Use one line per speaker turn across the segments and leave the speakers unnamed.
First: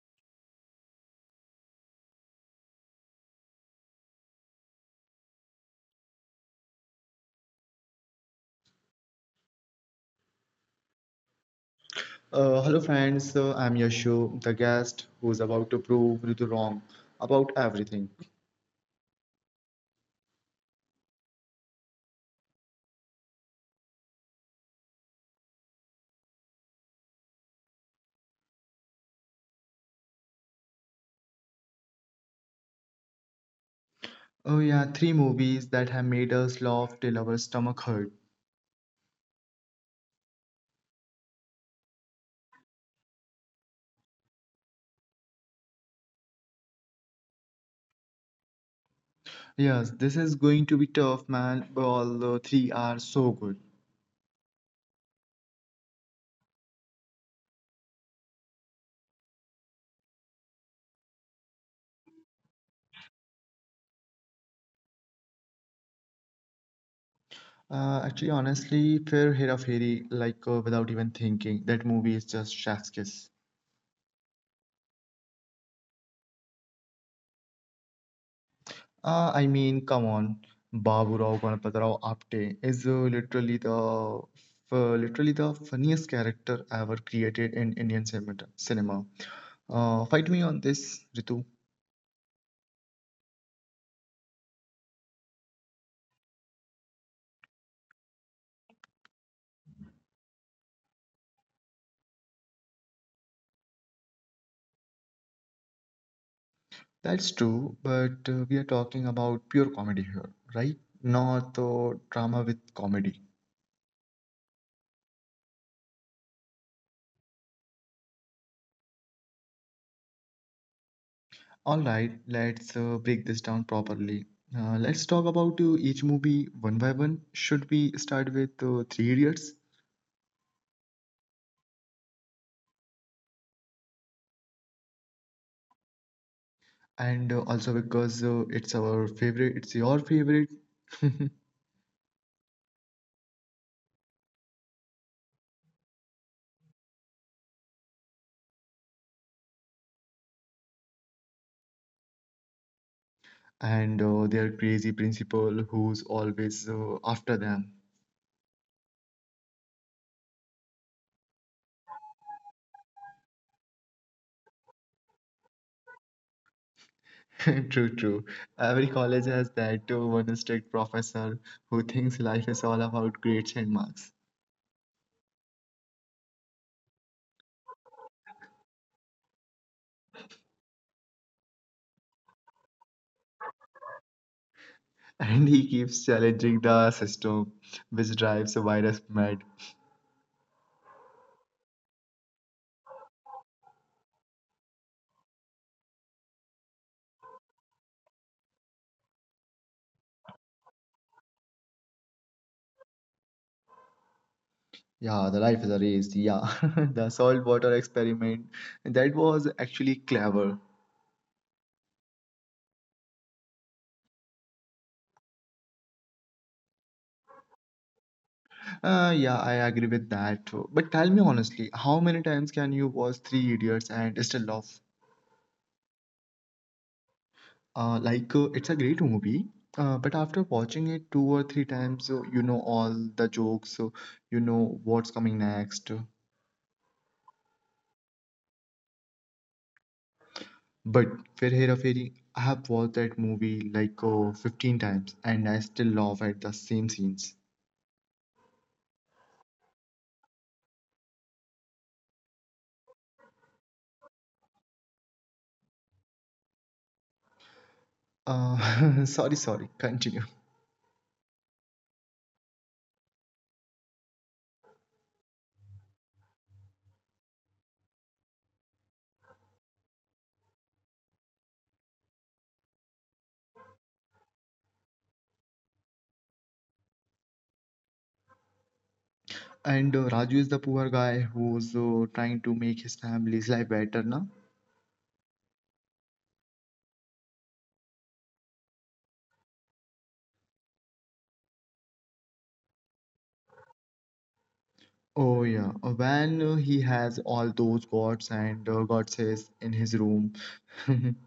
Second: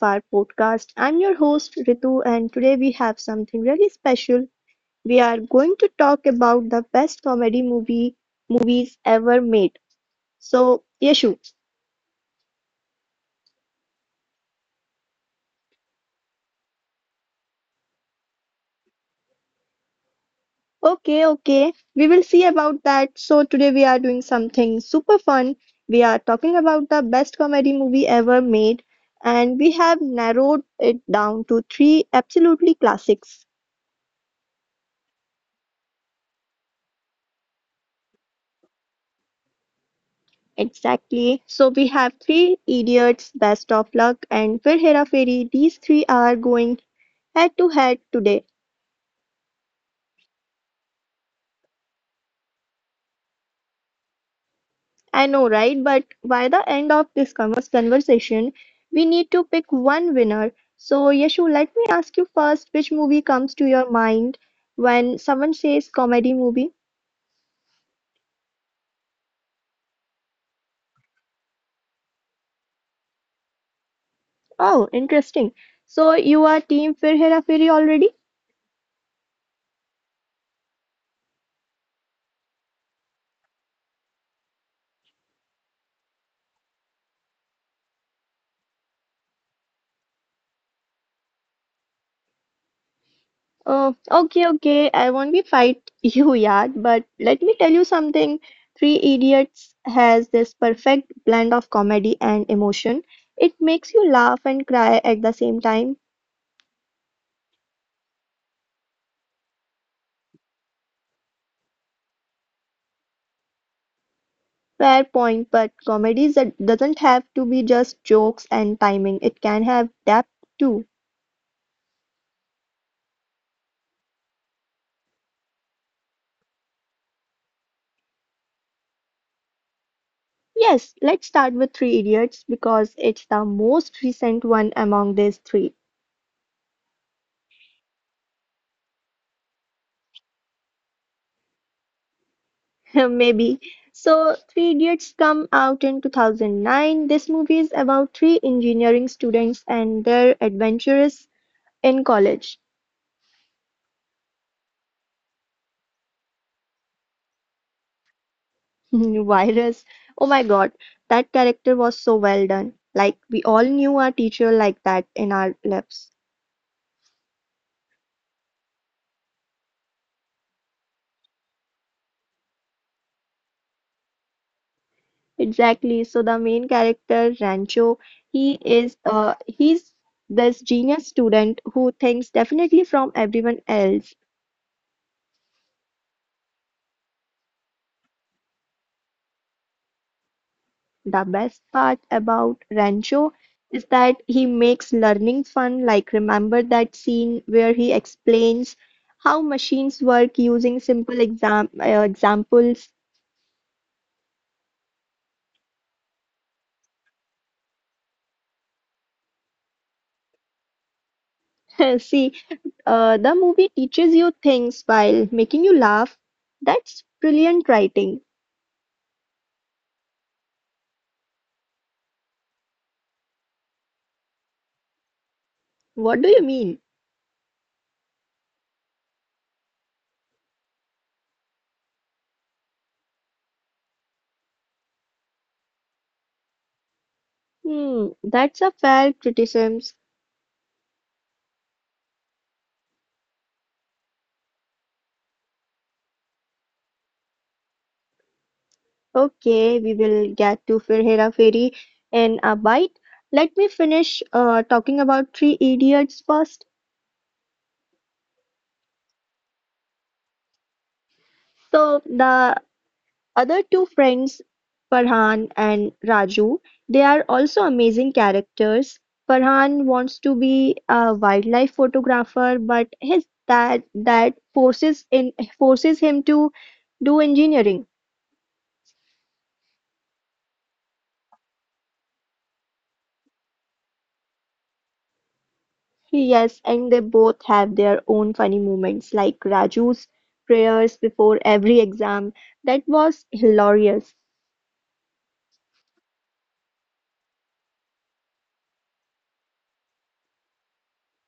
our podcast. I'm your host Ritu, and today we have something really special. We are going to talk about the best comedy movies ever made. So, Yeshu,
Hello, friends. So I'm Yashu, the guest who's about to prove Ritu wrong about everything.
okay, okay, we will see about that. So, today we are doing something super fun. We are talking about the best comedy movie ever made, and we have narrowed it down to three absolutely classics.
Oh, yeah, three movies that have made us laugh till our stomach hurt.
Exactly. So we have three idiots, best of luck, and Fir Hera Feri. These three are going head to head today.
Yes, this is going to be tough, man, but all the three are so good.
I know, right? But by the end of this conversation, we need to pick one winner. So, Yashu, let me ask you first which movie comes to your mind when someone says comedy movie?
Actually, honestly, Fair Hera Fairy, like without even thinking, that movie is just chef's kiss.
Oh, interesting. So, you are team Fir Hera Feri already?
I mean, come on, Baburao Ganapatirao Apte is literally the literally the funniest character ever created in Indian cinema. Fight me on this, Ritu.
Okay, okay, I won't be fight you, Yad, but let me tell you something. Three Idiots has this perfect blend of comedy and emotion. It makes you laugh and cry at the same time.
That's true, but we are talking about pure comedy here, right? Not drama with comedy.
Fair point, but doesn't have to be just jokes and timing. It can have depth too.
All right, let's break this down properly. Let's talk about each movie one by one. Should we start with Three Idiots?
Yes, let's start with Three Idiots because it's the most recent one among these three.
And also because it's our favorite, it's your favorite.
Maybe. So, Three Idiots come out in 2009. This movie is about three engineering students and their adventures in college.
And their crazy principal who's always after them.
Virus. Oh my God, that character was so well done. Like, we all knew our teacher like that in our lives.
True, true. Every college has that one strict professor who thinks life is all about grades and marks.
Exactly. So, the main character, Rancho, he's this genius student who thinks definitely from everyone else.
And he keeps challenging the system, which drives the virus mad.
The best part about Rancho is that he makes learning fun, like remember that scene where he explains how machines work using simple exam examples.
Yeah, the life is a race. Yeah, the salt water experiment, that was actually clever.
See, the movie teaches you things while making you laugh. That's brilliant writing.
Yeah, I agree with that. But tell me honestly, how many times can you watch Three Idiots and still laugh?
What do you mean?
Like, it's a great movie, but after watching it two or three times, you know all the jokes, you know what's coming next.
Hmm, that's a fair criticism.
But Fir Hera Fairy, I have watched that movie like 15 times and I still laugh at the same scenes.
Okay, we will get to Fir Hera Fairy in a bite. Let me finish talking about Three Idiots first.
Sorry, sorry, continue.
So the other two friends, Farhan and Raju, they are also amazing characters. Farhan wants to be a wildlife photographer, but his dad that forces in forces him to do engineering.
And Raju is the poor guy who's trying to make his family's life better, na?
Yes, and they both have their own funny moments, like Raju's prayers before every exam. That was hilarious.
Oh yeah. When he has all those gods and goddesses in his room,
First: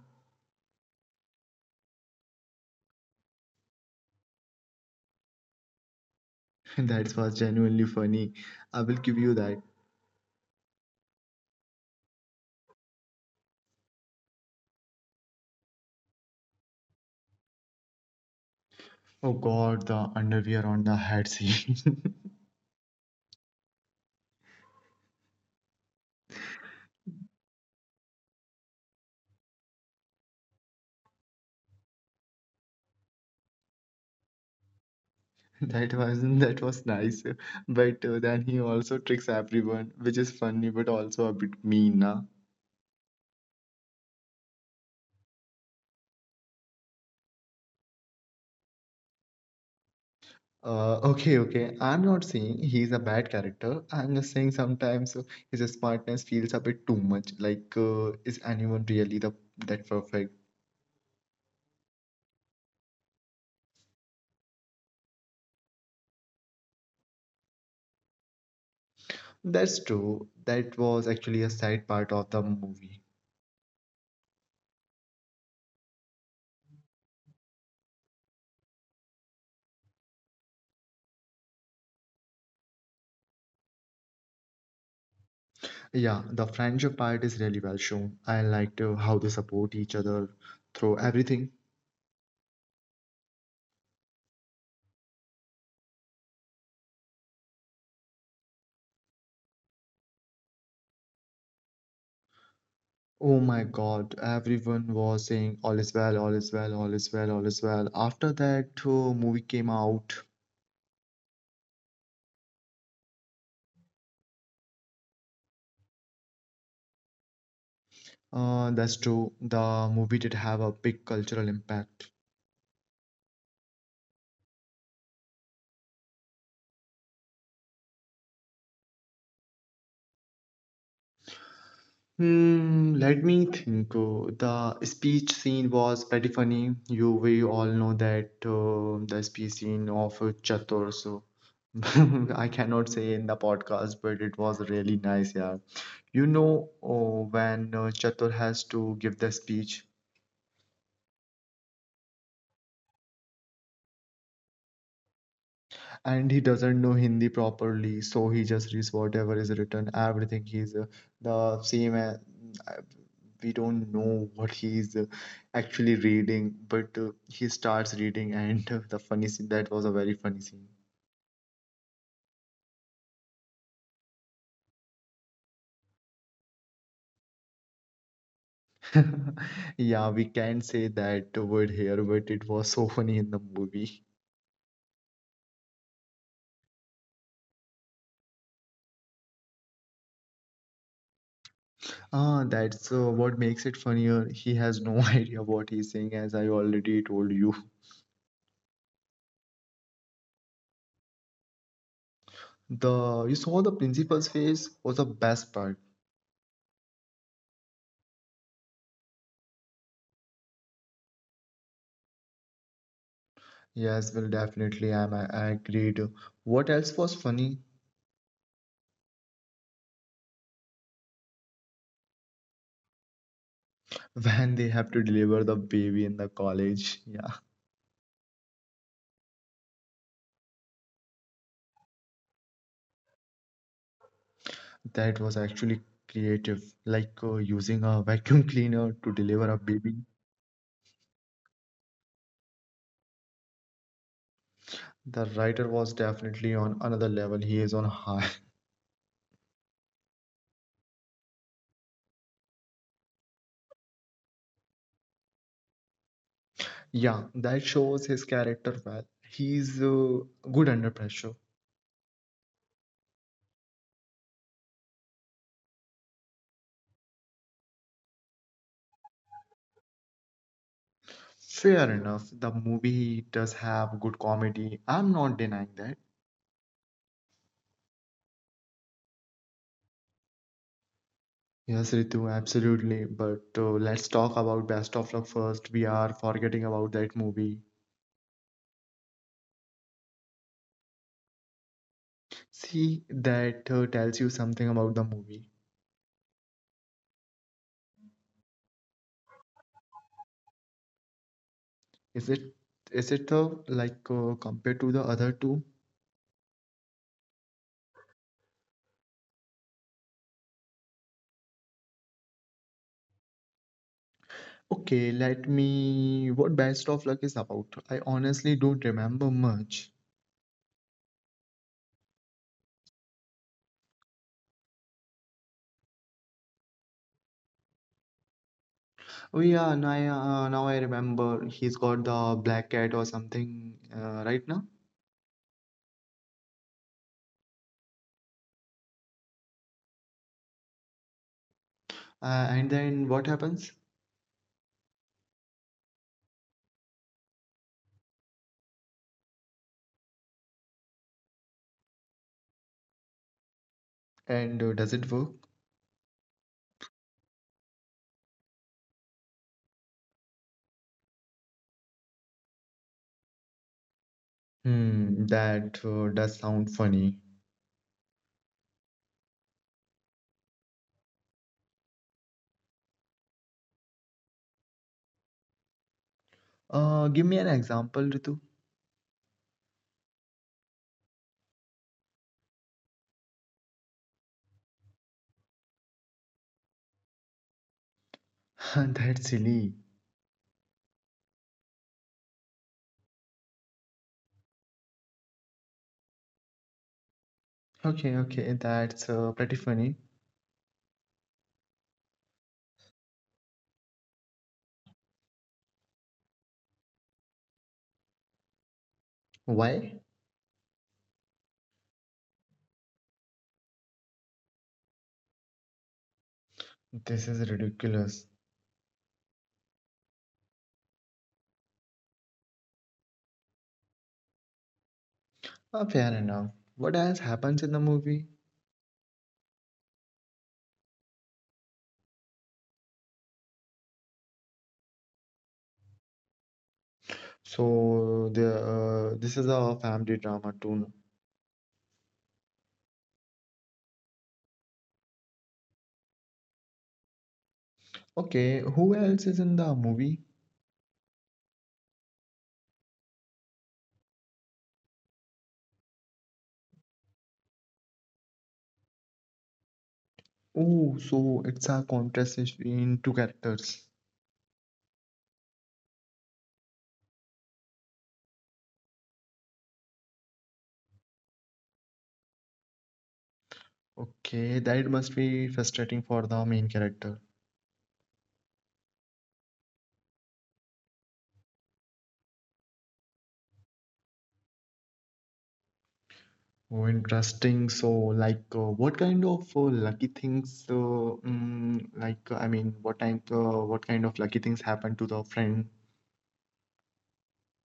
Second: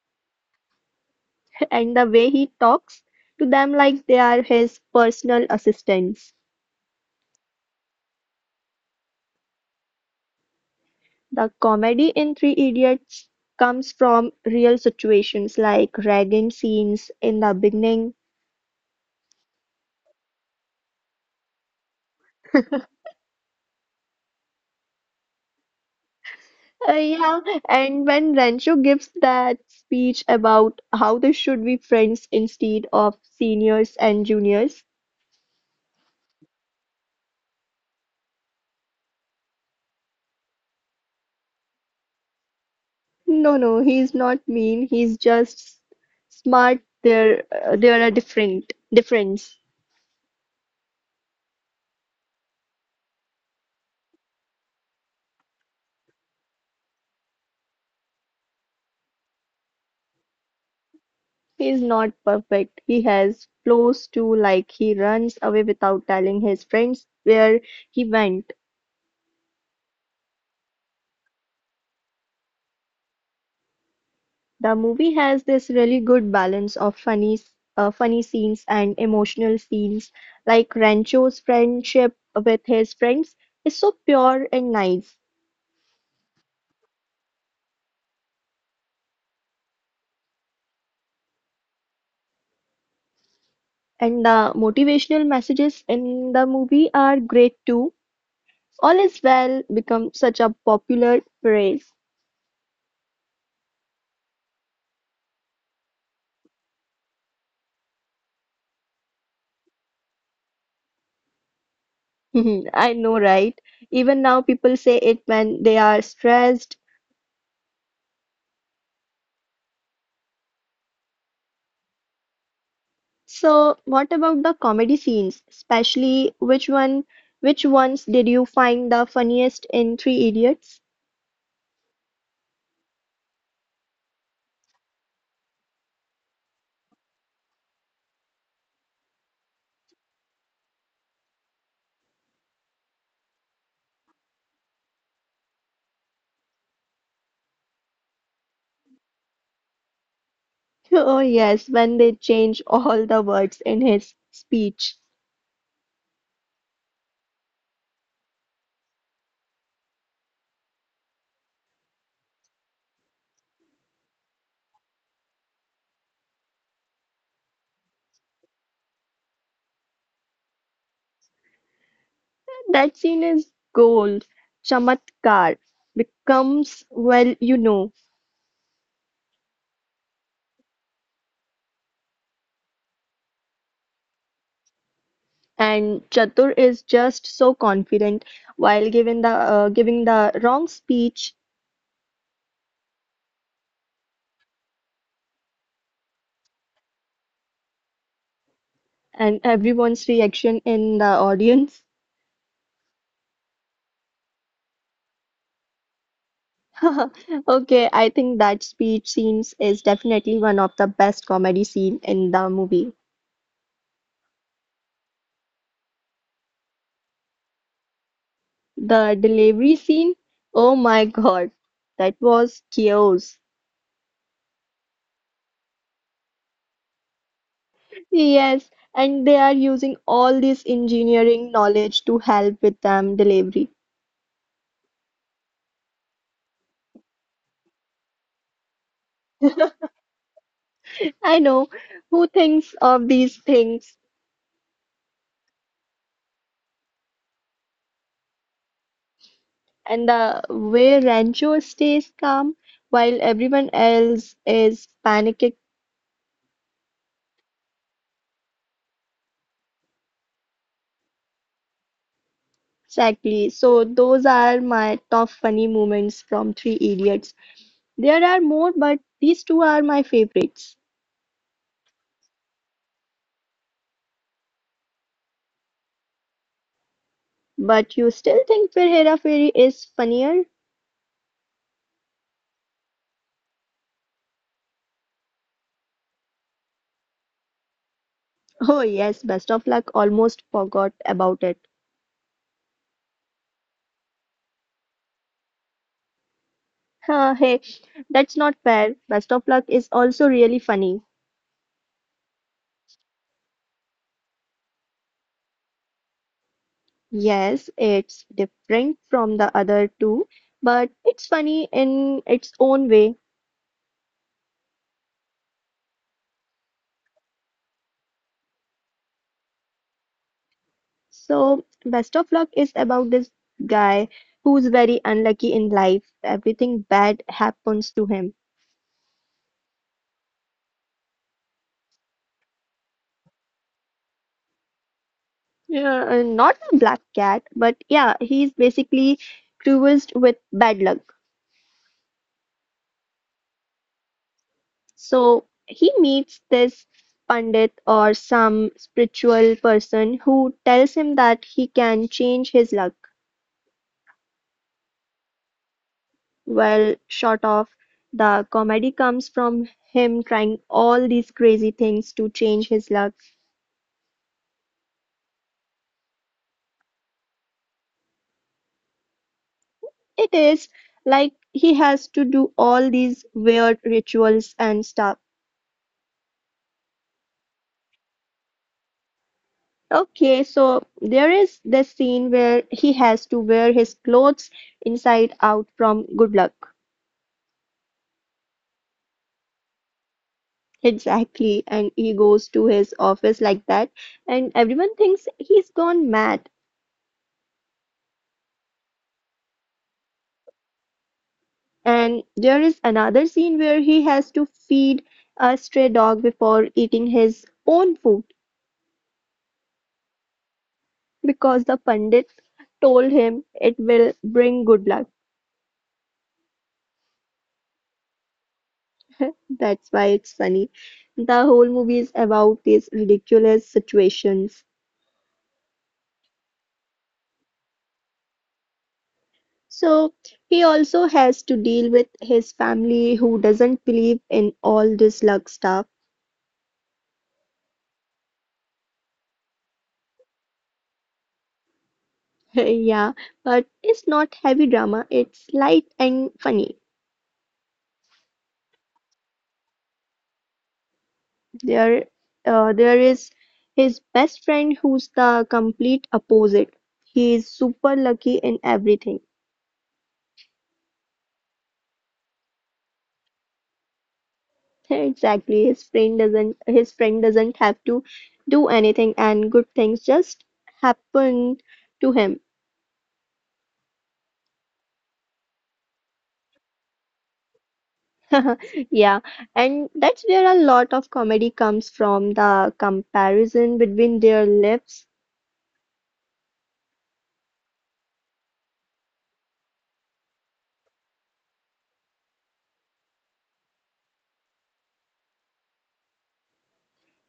And the way he talks to them like they are his personal assistants.
that was genuinely funny. I will give you that.
The comedy in Three Idiots comes from real situations like ragging scenes in the beginning.
Oh God, the underwear on the head scene.
Yeah, and when Rancho gives that speech about how they should be friends instead of seniors and juniors.
That was nice, but then he also tricks everyone, which is funny but also a bit mean, nah?
No, no, he's not mean. He's just smart. There are different difference.
Okay, okay. I'm not saying he's a bad character. I'm just saying sometimes his smartness feels a bit too much. Like, is anyone really the that perfect?
He's not perfect. He has flaws too, like he runs away without telling his friends where he went.
That's true. That was actually a sad part of the movie.
The movie has this really good balance of funny scenes and emotional scenes, like Rancho's friendship with his friends is so pure and nice.
Yeah, the friendship part is really well shown. I liked how they support each other through everything.
And the motivational messages in the movie are great too. All is well become such a popular phrase.
Oh my God, everyone was saying all is well, all is well, all is well, all is well after that movie came out.
I know, right? Even now, people say it when they are stressed.
That's true. The movie did have a big cultural impact.
So, what about the comedy scenes? Especially, which ones did you find the funniest in Three Idiots?
Hmm, let me think. The speech scene was pretty funny. We all know that the speech scene of Chatur. So I cannot say in the podcast, but it was really nice, yeah. You know, when Chatur has to give the speech,
Oh, yes, when they change all the words in his speech.
and he doesn't know Hindi properly, so he just reads whatever is written. Everything he's the same. We don't know what he's actually reading, but he starts reading, and the funny scene that was a very funny scene.
That scene is gold. Chamatkar becomes, well, you know.
Yeah, we can say that word here, but it was so funny in the movie.
And Chatur is just so confident while giving the wrong speech,
Ah, that's what makes it funnier. He has no idea what he's saying, as I already told you.
and everyone's reaction in the audience.
The you saw the principal's face was the best part.
Okay, I think that speech scenes is definitely one of the best comedy scene in the movie.
Yes, well, definitely, I agreed. What else was funny?
The delivery scene, oh my God, that was chaos.
When they have to deliver the baby in the college. Yeah,
Yes, and they are using all this engineering knowledge to help with them delivery.
that was actually creative, like using a vacuum cleaner to deliver a baby.
I know, who thinks of these things?
The writer was definitely on another level. He is on high.
And the way Rancho stays calm while everyone else is panicking.
Yeah, that shows his character well. He's good under pressure.
Exactly. So those are my top funny moments from Three Idiots. There are more, but these two are my favorites.
Fair enough. The movie does have good comedy. I'm not denying that.
But you still think Fir Hera Fairy is funnier?
Yes, Ritu, absolutely. But let's talk about Best of Luck first. We are forgetting about that movie.
Oh yes, Best of Luck, almost forgot about it.
See, that tells you something about the movie.
Huh, hey, that's not fair. Best of Luck is also really funny.
Is it is it compared to the other two?
Yes, it's different from the other two, but it's funny in its own way.
Okay, let me. What Best of Luck is about? I honestly don't remember much.
So, Best of Luck is about this guy who's very unlucky in life. Everything bad happens to him.
Oh yeah, now I remember. He's got the black cat or something right now.
Yeah, not a black cat, but yeah, he's basically cursed with bad luck.
And then what happens?
So, he meets this pundit or some spiritual person who tells him that he can change his luck.
And does it work?
Well, short of, the comedy comes from him trying all these crazy things to change his luck.
Hmm, that does sound funny.
It is like he has to do all these weird rituals and stuff.
Give me an example, Ritu.
Okay, so there is this scene where he has to wear his clothes inside out from good luck.
That's silly.
Exactly, and he goes to his office like that, and everyone thinks he's gone mad.
Okay, okay, that's pretty funny.
And there is another scene where he has to feed a stray dog before eating his own food
Why?
because the pandit told him it will bring good luck.
This is ridiculous.
That's why it's funny. The whole movie is about these ridiculous situations.
Fair enough. What else happens in the movie?
So he also has to deal with his family who doesn't believe in all this luck stuff.
So the this is a family drama too.
Yeah, but it's not heavy drama, it's light and funny.
Okay, who else is in the movie?
There, there is his best friend who's the complete opposite. He is super lucky in everything.
Oh, so it's a contest between two characters.
Exactly. His friend doesn't have to do anything and good things just happen to him.
Okay, that must be frustrating for the main character.
Yeah, and that's where a lot of comedy comes from, the comparison between their lives.
Oh, interesting. So, like, what kind of lucky things, mm, like, I mean, what time, what kind of lucky things happened to the friend?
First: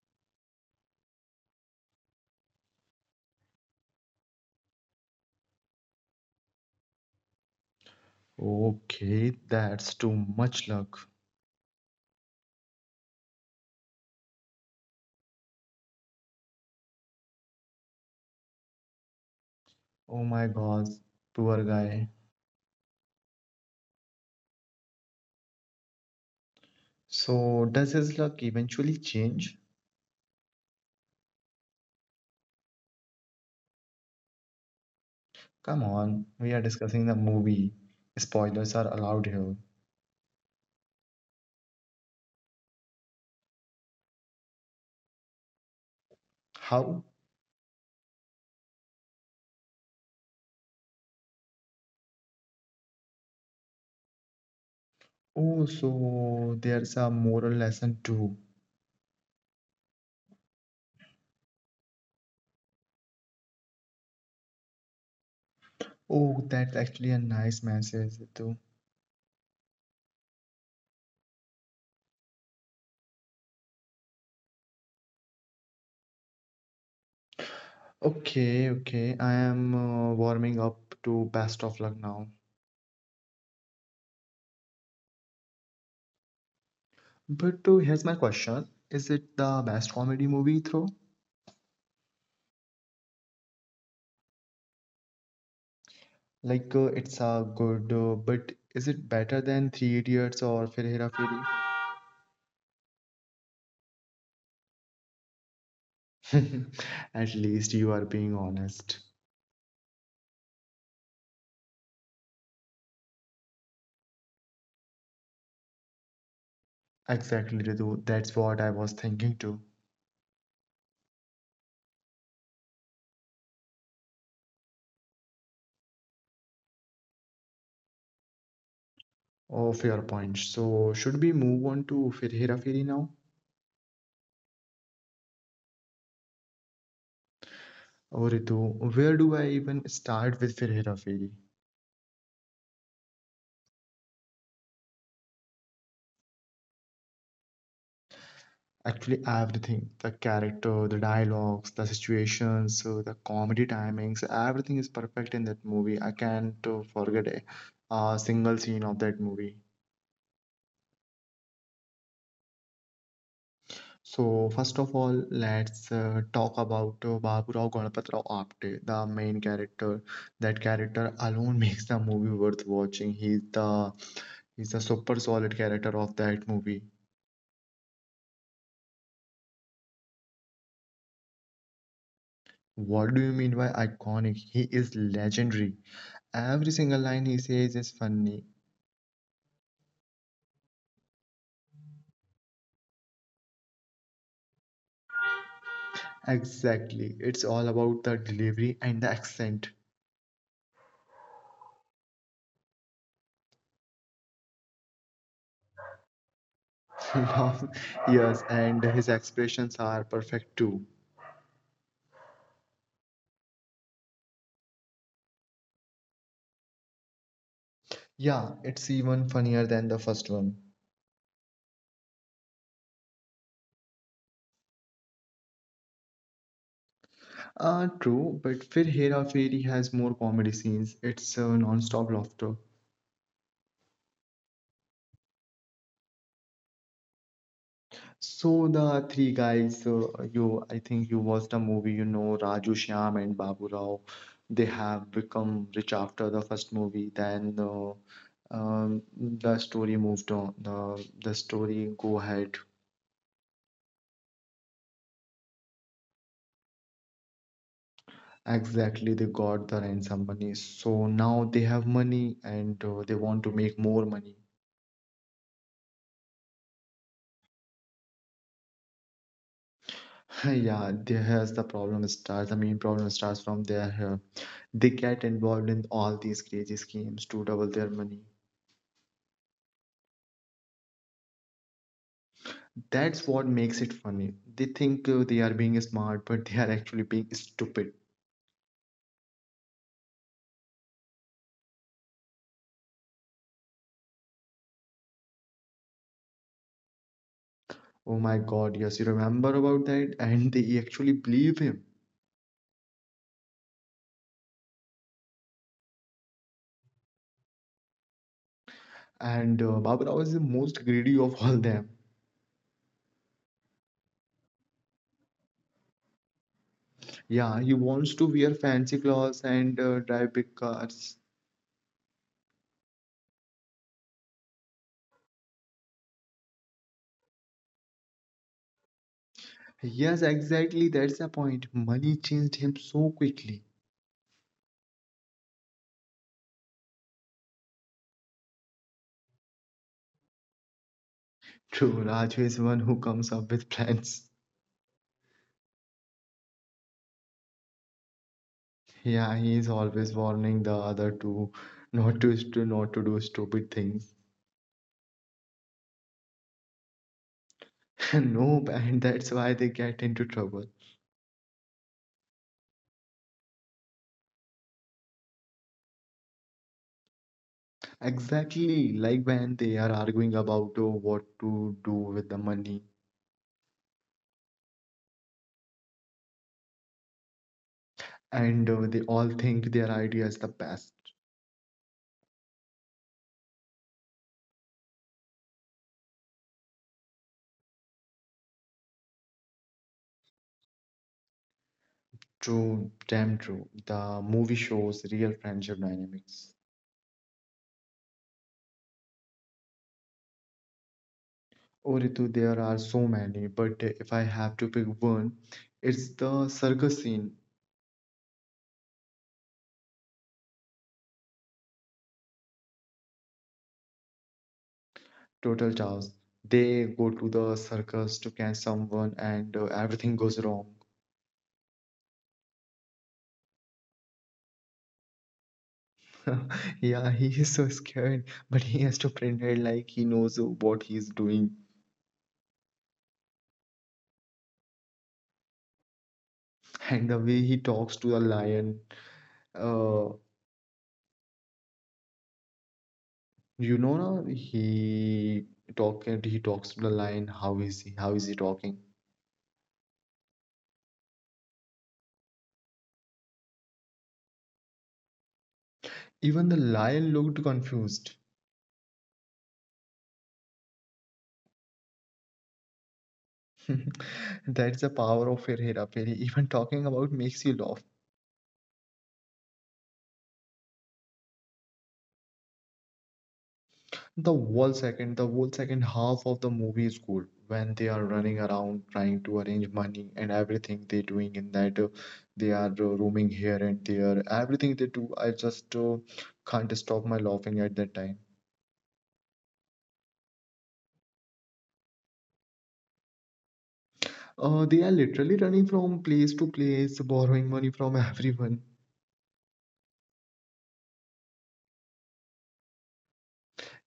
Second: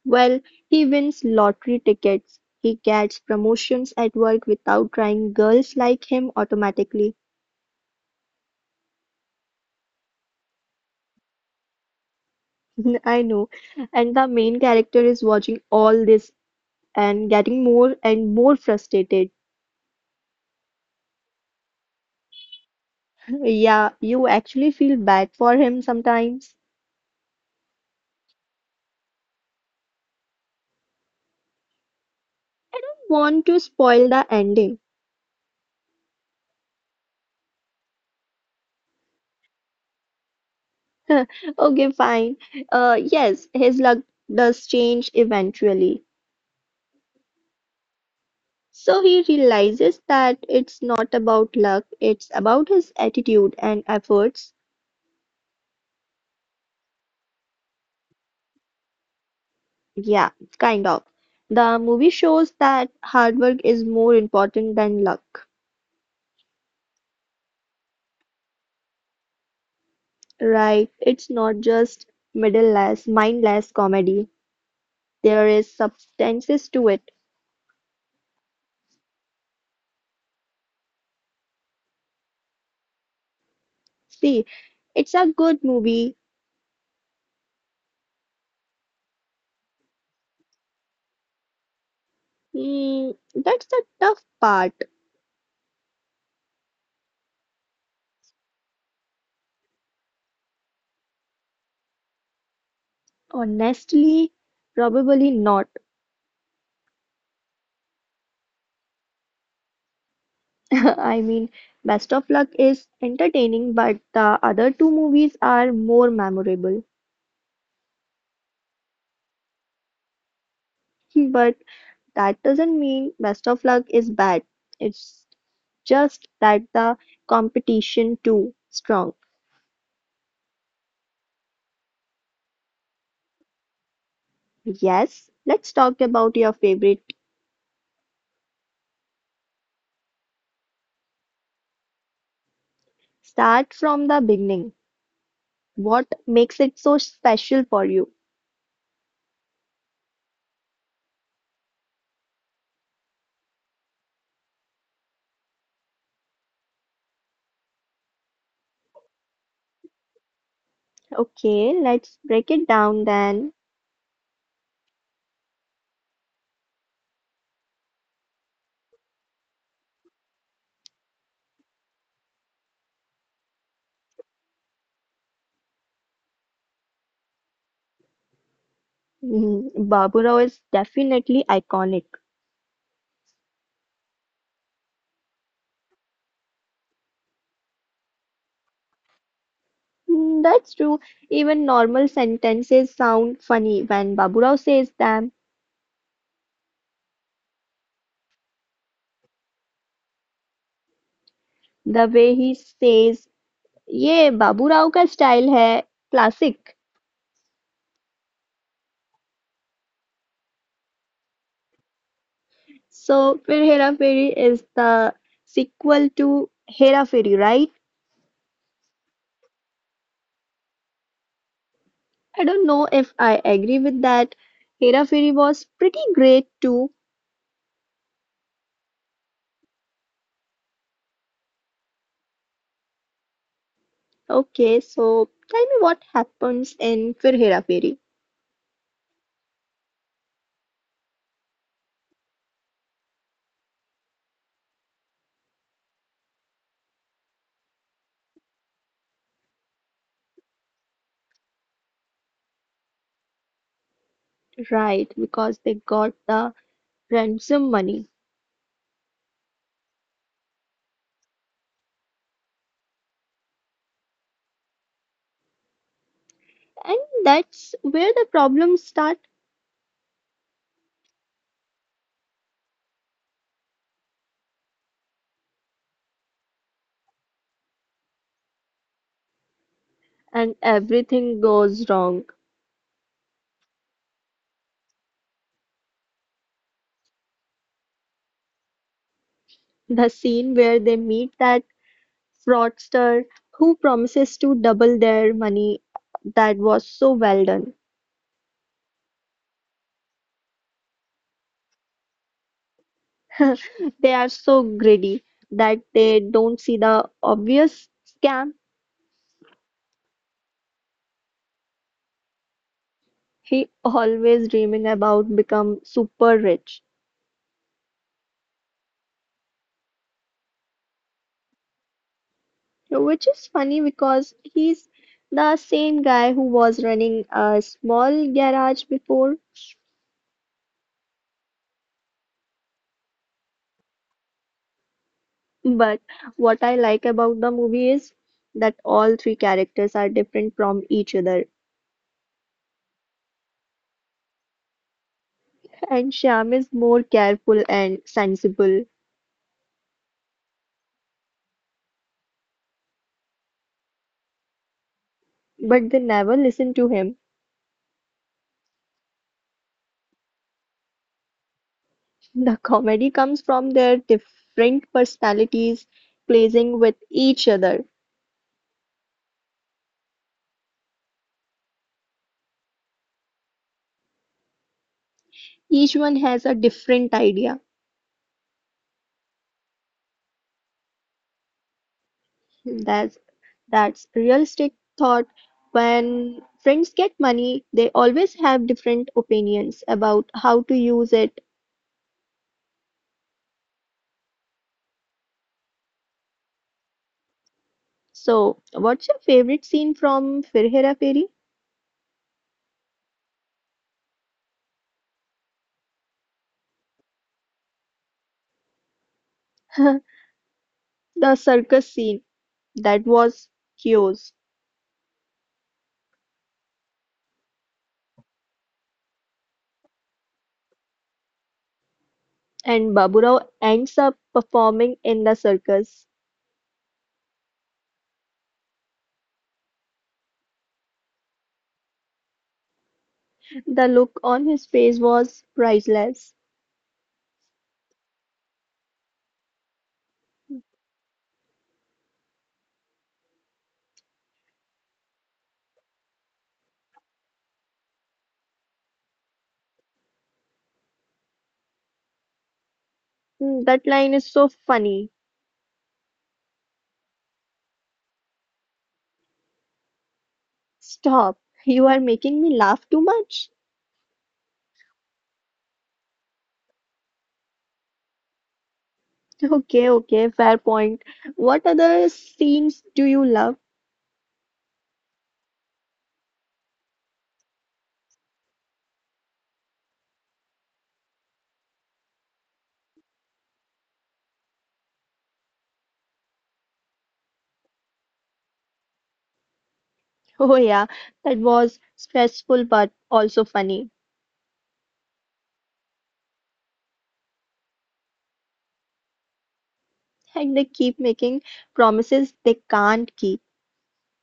Well, he wins lottery tickets. He gets promotions at work without trying. Girls like him automatically.
Okay, that's too much luck.
I know. And the main character is watching all this and getting more and more frustrated.
Oh my gosh, poor guy.
Yeah, you actually feel bad for him sometimes.
So, does his luck eventually change?
Want to spoil the ending.
Come on, we are discussing the movie. Spoilers are allowed here.
Okay, fine. Yes, his luck does change eventually.
How?
So he realizes that it's not about luck, it's about his attitude and efforts.
Oh, so there's a moral lesson too.
Yeah, kind of. The movie shows that hard work is more important than luck.
Oh, that's actually a nice message.
Right, it's not just mindless comedy. There is substances to it.
Okay, okay. I am warming up to Best of Luck now.
See, it's a good movie.
But here's my question. Is it the best comedy movie through?
Mm, that's the tough part.
Like, it's good, but is it better than Three Idiots or Fir Hera
Honestly, probably not.
Feri? At least you are being honest.
I mean, Best of Luck is entertaining, but the other two movies are more memorable.
Exactly, Ritu. That's what I was thinking too.
But that doesn't mean Best of Luck is bad. It's just that the competition too strong.
Oh, fair point. So should we move on to Fir Hera Feri now?
Yes, let's talk about your favorite.
Oh, Ritu, where do I even start with Fir Hera Feri?
Start from the beginning. What makes it so special for you?
Actually, everything, the character, the dialogues, the situations, so the comedy timings, everything is perfect in that movie. I can't a single scene of that movie.
Okay, let's break it down then.
So, first of all, let's talk about Baburao Ganapatrao Apte, the main character. That character alone makes the movie worth watching. He's a super solid character of that movie.
Mm, Baburao is definitely iconic.
What do you mean by iconic? He is legendary. Every single line he says is funny.
Mm, that's true. Even normal sentences sound funny when Baburao says them.
Exactly. It's all about the delivery and the accent.
The way he says, "ये बाबूराव का style है," classic.
Now, yes, and his expressions are perfect too.
So, फिर हेरा फेरी is the sequel to Hera Pheri, right?
Yeah, it's even funnier than the first one.
I don't know if I agree with that. Hera Fairy was pretty great too.
True, but Fir Hera Fairy has more comedy scenes. It's non-stop laughter.
Okay, so tell me what happens in Fir Hera Fairy.
So the three guys, you I think you watched the movie, you know, Raju Shyam and Babu Rao. They have become rich after the first movie. Then um, the story moved on. The story go ahead.
Right, because they got the ransom money.
Exactly, they got the ransom money. So now they have money and they want to make more money.
And that's where the problems start,
Yeah, there has the problem starts. The main problem starts from their they get involved in all these crazy schemes to double their money.
and everything goes wrong.
That's what makes it funny. They think they are being smart, but they are actually being stupid.
The scene where they meet that fraudster who promises to double their money, that was so well done.
Oh my God, yes, you remember about that? And they actually believe him.
They are so greedy that they don't see the obvious scam.
And Baburao is the most greedy of all them.
He always dreaming about become super rich,
Yeah, he wants to wear fancy clothes and drive big cars.
which is funny because he's the same guy who was running a small garage before.
Yes, exactly, that's the point. Money changed him so quickly.
But what I like about the movie is that all three characters are different from each other,
True, Raju is one who comes up with plans.
and Shyam is more careful and sensible,
Yeah, he is always warning the other two not to do stupid things.
but they never listen to him.
No, and that's why they get into trouble.
The comedy comes from their different personalities, playing with each other.
Exactly, like when they are arguing about what to do with the money,
Each one has a different idea.
and they all think their idea is the best.
That's that's realistic thought. When friends get money, they always have different opinions about how to use it.
True, damn true. The movie shows real friendship dynamics.
So, what's your favorite scene from Fir Hera Fairy?
Oh, Ritu, there are so many, but if I have to pick one, it's the circus scene,
The circus scene. That was Kyo's.
total chaos. They go to the circus to catch someone, and everything goes wrong.
And Baburao ends up performing in the circus.
Yeah, he is so scared, but he has to pretend like he knows what he's doing.
The look on his face was priceless.
And the way he talks to the lion, uh, you know, no? he talk and he talks to the lion. How is he? How is he talking?
Mm, that line is so funny.
Even the lion looked confused.
Stop. You are making me laugh too much.
That's the power of Fir Hera Feri. Even talking about makes you laugh.
Okay, okay, fair point. What other scenes do you love?
The whole second half of the movie is cool, when they are running around trying to arrange money and everything they're doing in that they are roaming here and there. Everything they do, I just can't stop my laughing at that time.
Oh yeah, that was stressful but also funny.
They are literally running from place to place, borrowing money from everyone.
And they keep making promises they can't keep,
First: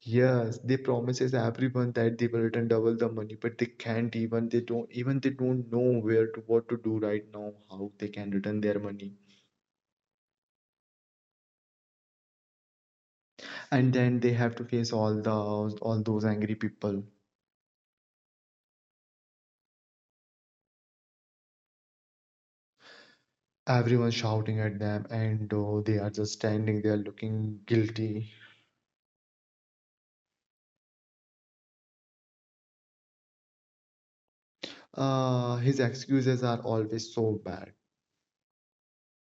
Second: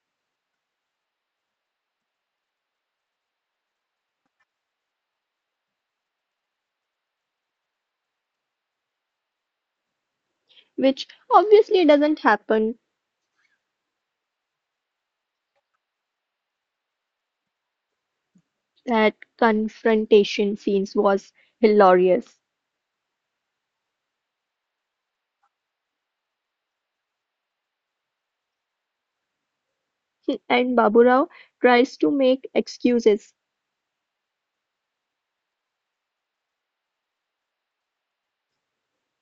Yes, they promises everyone that they will return double the money, but they can't even they don't know where to what to do right now, how they can return their money.
which obviously doesn't happen.
And then they have to face all those angry people,
That confrontation scenes was hilarious.
everyone shouting at them, and they are just standing there looking guilty.
And Baburao tries to make excuses,
His excuses are always so bad.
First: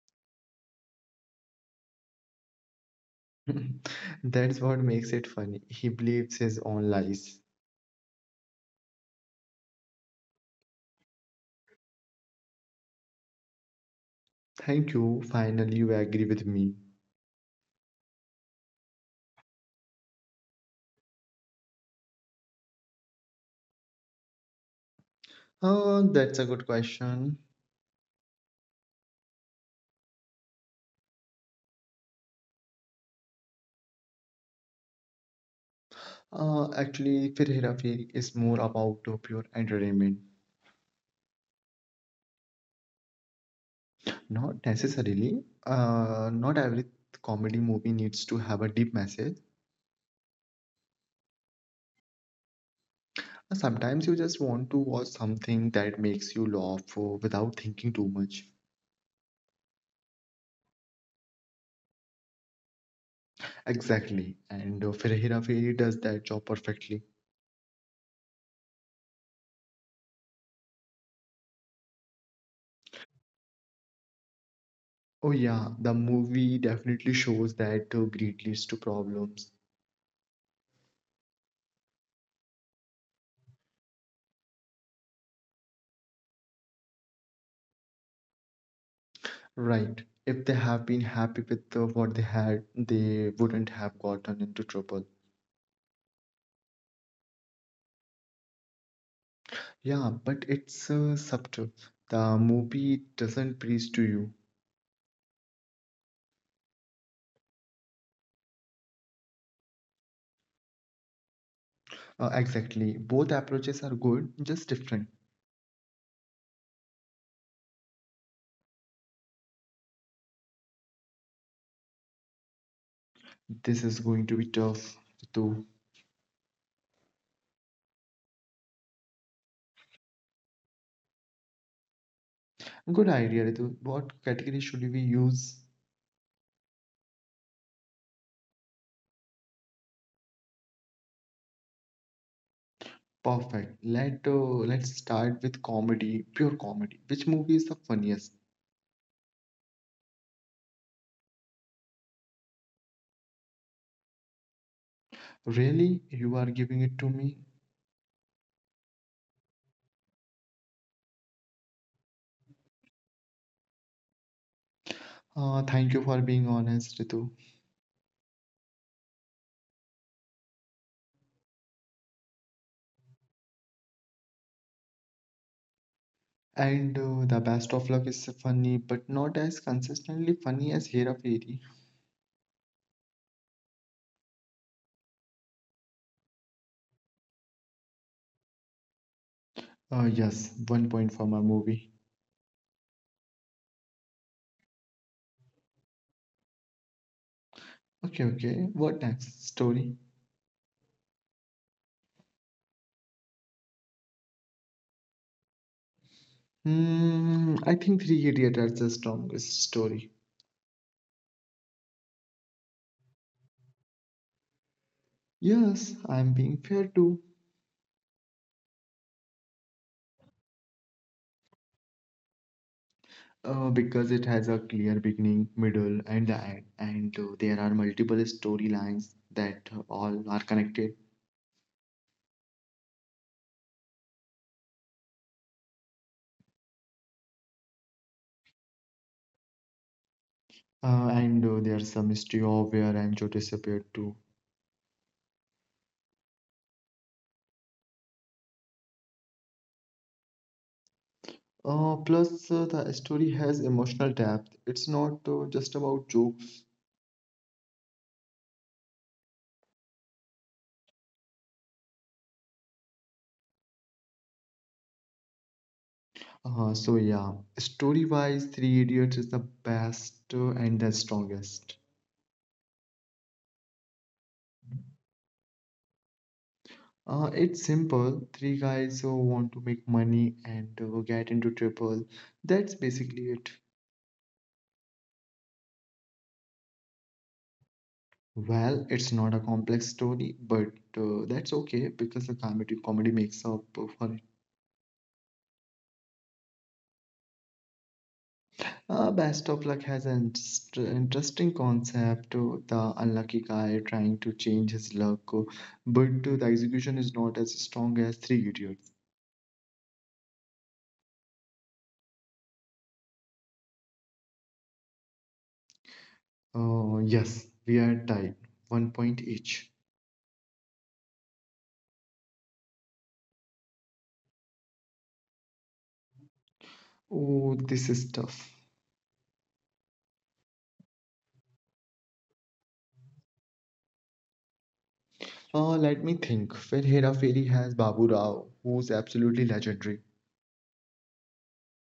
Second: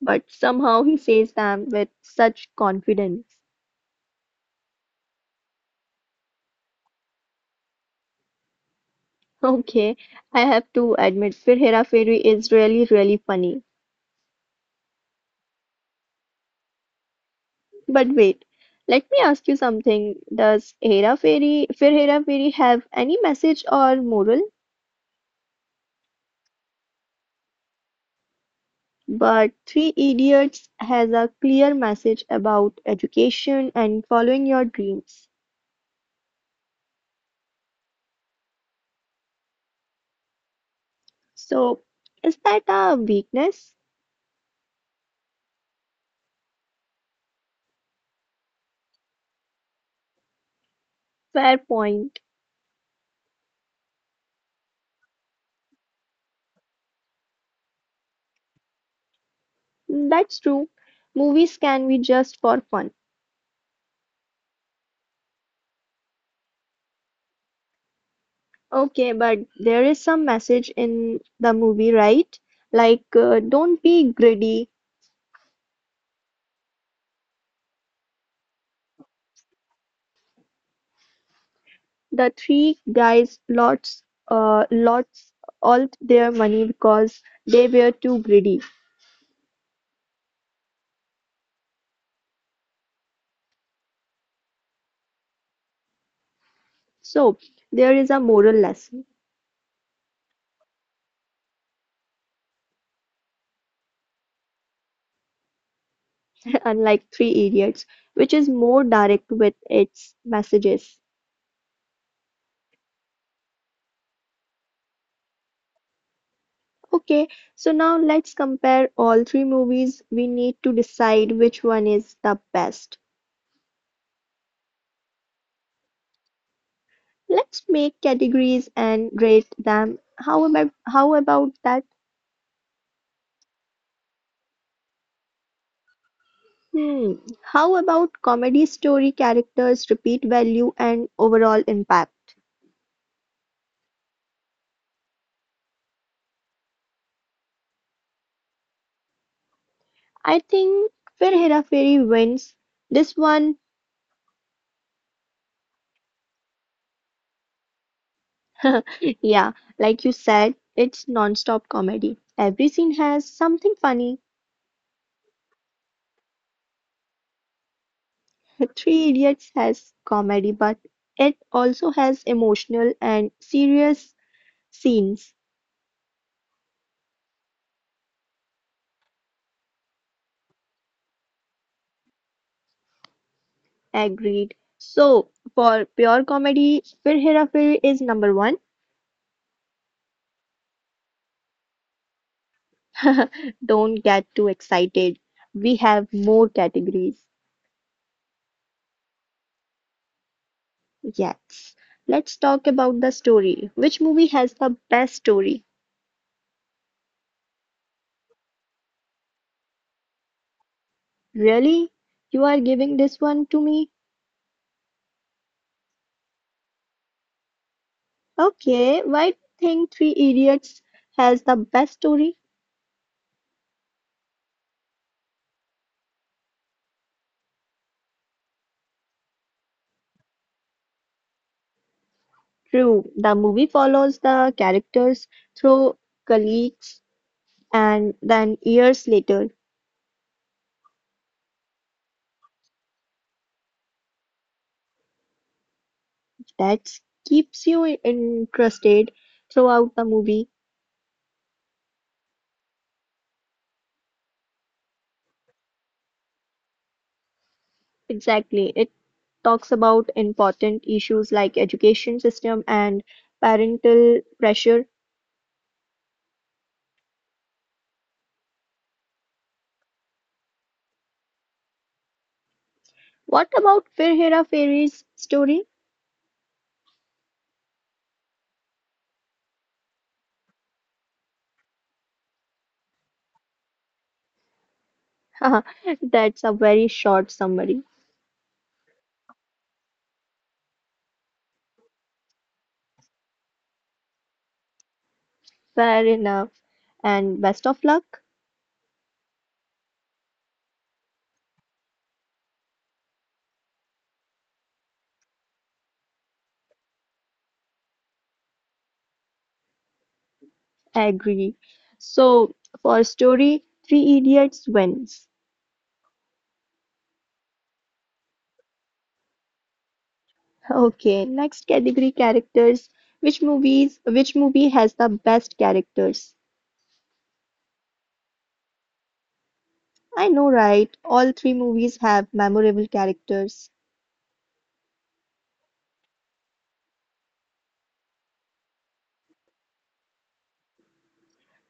but somehow he says them with such confidence.
That's what makes it funny. He believes his own lies.
Okay, I have to admit, Fir Hera Fairy is really, really funny.
Thank you, finally you agree with me.
But wait, let me ask you something. Does Fir Hera Fairy have any message or moral?
That's a good question.
But Three Idiots has a clear message about education and following your dreams.
Actually Fir Hera Feri is more about pure entertainment.
So, is that a weakness?
Not necessarily. Not every comedy movie needs to have a deep message.
Fair point.
Sometimes you just want to watch something that makes you laugh without thinking too much.
That's true. Movies can be just for fun.
Exactly. And Fir Hera Feri does that job perfectly.
Okay, but there is some message in the movie, right? Like, don't be greedy.
Oh, yeah, the movie definitely shows that greed leads to problems.
The three guys lost all their money because they were too greedy.
Right. If they have been happy with what they had, they wouldn't have gotten into trouble.
So, there is a moral lesson,
Yeah, but it's subtle. The movie doesn't preach to you.
unlike Three Idiots, which is more direct with its messages.
Exactly. Both approaches are good, just different.
Okay, so now let's compare all three movies. We need to decide which one is the best.
This is going to be tough to.
Let's make categories and rate them. How about that?
Good idea, Ritu. What category should we use?
Hmm. How about comedy story characters, repeat value, and overall impact?
Perfect. Let's start with comedy, pure comedy. Which movie is the funniest?
I think Fir Hera Fairy wins this one.
Really, you are giving it to me?
Yeah, like you said, it's non-stop comedy. Every scene has something funny.
Thank you for being honest, Ritu.
Three Idiots has comedy, but it also has emotional and serious scenes.
And the best of luck is funny, but not as consistently funny as Hera Fairy.
Agreed. So for pure comedy, Fir Hera Fairy is number one.
Yes, one point for my movie.
Don't get too excited. We have more categories.
Okay, okay. What next? Story.
Yes. Let's talk about the story. Which movie has the best story?
Hmm, I think Three Idiots is the strongest story.
Really? You are giving this one to me?
Yes, I'm being fair too.
Okay, why do you think Three Idiots has the best story?
Because it has a clear beginning, middle, and the end, and there are multiple storylines that all are connected.
True, the movie follows the characters through colleagues and then years later.
And there's some mystery of where Rancho disappeared too.
That keeps you interested throughout the movie.
Plus, the story has emotional depth. It's not just about jokes.
Exactly. It talks about important issues like education system and parental pressure.
So yeah, story-wise, Three Idiots is the best and the strongest.
What about Fir Hera Fairy's story?
It's simple. Three guys who want to make money and get into trouble. That's basically it.
That's a very short summary.
Well, it's not a complex story, but that's okay because the comedy makes up for it.
Fair enough. And best of luck.
Best of Luck has an interesting concept, the unlucky guy trying to change his luck, but the execution is not as strong as Three Idiots.
Agree. So for story, Three Idiots wins.
Oh, yes, we are tied, one point each.
Okay, next category characters. Which movie has the best characters?
Oh, this is tough.
I know, right? All three movies have memorable characters.
Let me think. Well, Hera Fairy has Babu Rao, who's absolutely legendary.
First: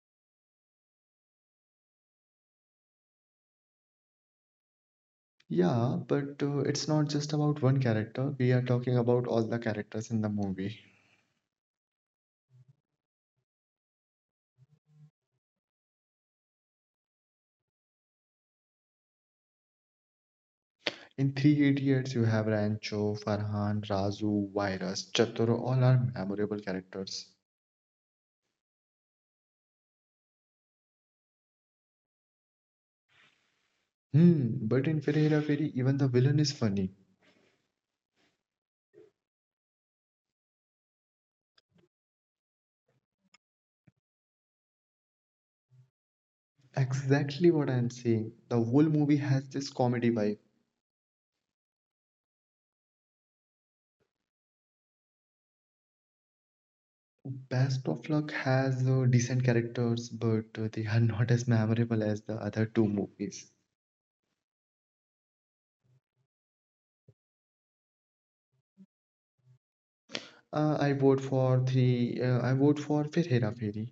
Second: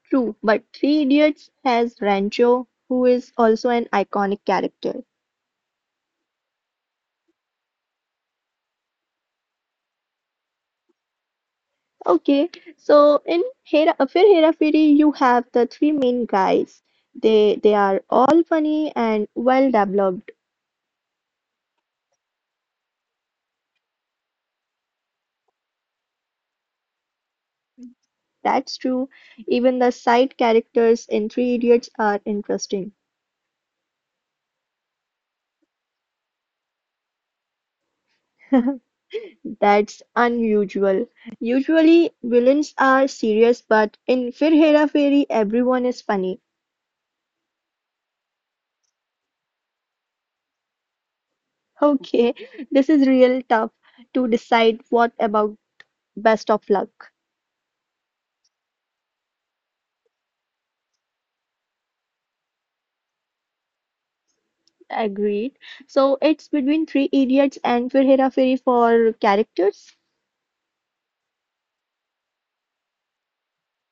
True, but Three Idiots has Rancho, who is also an iconic character.
Yeah, but it's not just about one character. We are talking about all the characters in the movie.
Okay, so in Fir Hera Feri, you have the three main guys. They are all funny and well developed.
In Three Idiots, you have Rancho, Farhan, Razu, Virus, Chatur, all are memorable characters.
That's true. Even the side characters in Three Idiots are interesting.
Hmm, but in Fir Hera Feri, even the villain is funny.
That's unusual. Usually villains are serious, but in Fir Hera Feri, everyone is funny.
Exactly what I'm saying. The whole movie has this comedy vibe.
Okay, this is real tough to decide. What about Best of luck.
Best of Luck has decent characters, but they are not as memorable as the other two movies.
Agreed. So it's between Three Idiots and Fir Hera Fairy for characters,
I vote for three. I vote for Fir Hera Feri.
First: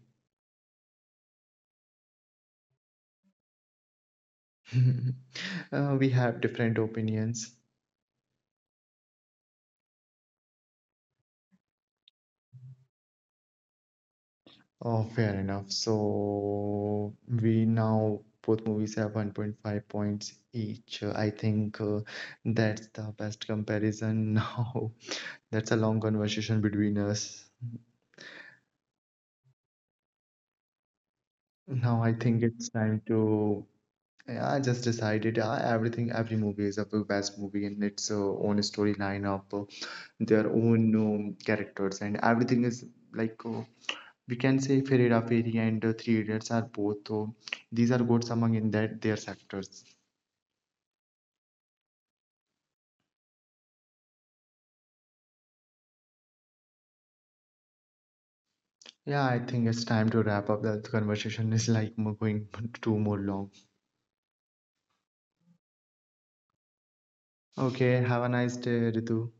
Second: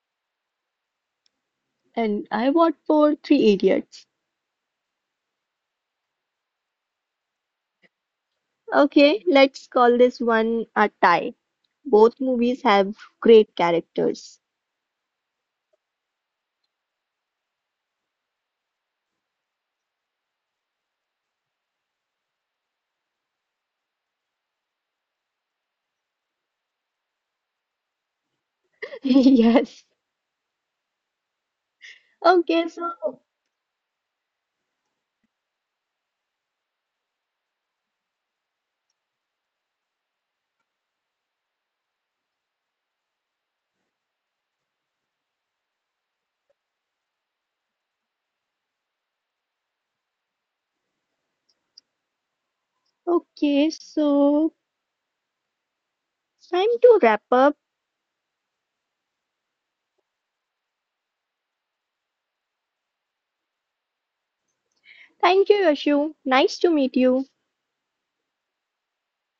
and I vote for Three Idiots.
We have different opinions.
Okay, let's call this one a tie. Both movies have great characters.
Oh, fair enough. So we now both movies have 1.5 points each. I think That's the best comparison now. That's a long conversation between us.
Yes.
Now I think
Okay,
it's time
so
to. Yeah, I just decided everything, every movie is a best movie and its own storyline, of their own characters, and everything is like we can say Ferreira Ferry and Three Idiots are both. So these are goats among in that their sectors.
okay, so it's time to wrap up.
Yeah, I think it's time to wrap up. The conversation is like going too more long.
Thank you, Yashu. Nice to meet you.
Okay, have a nice day, Ritu.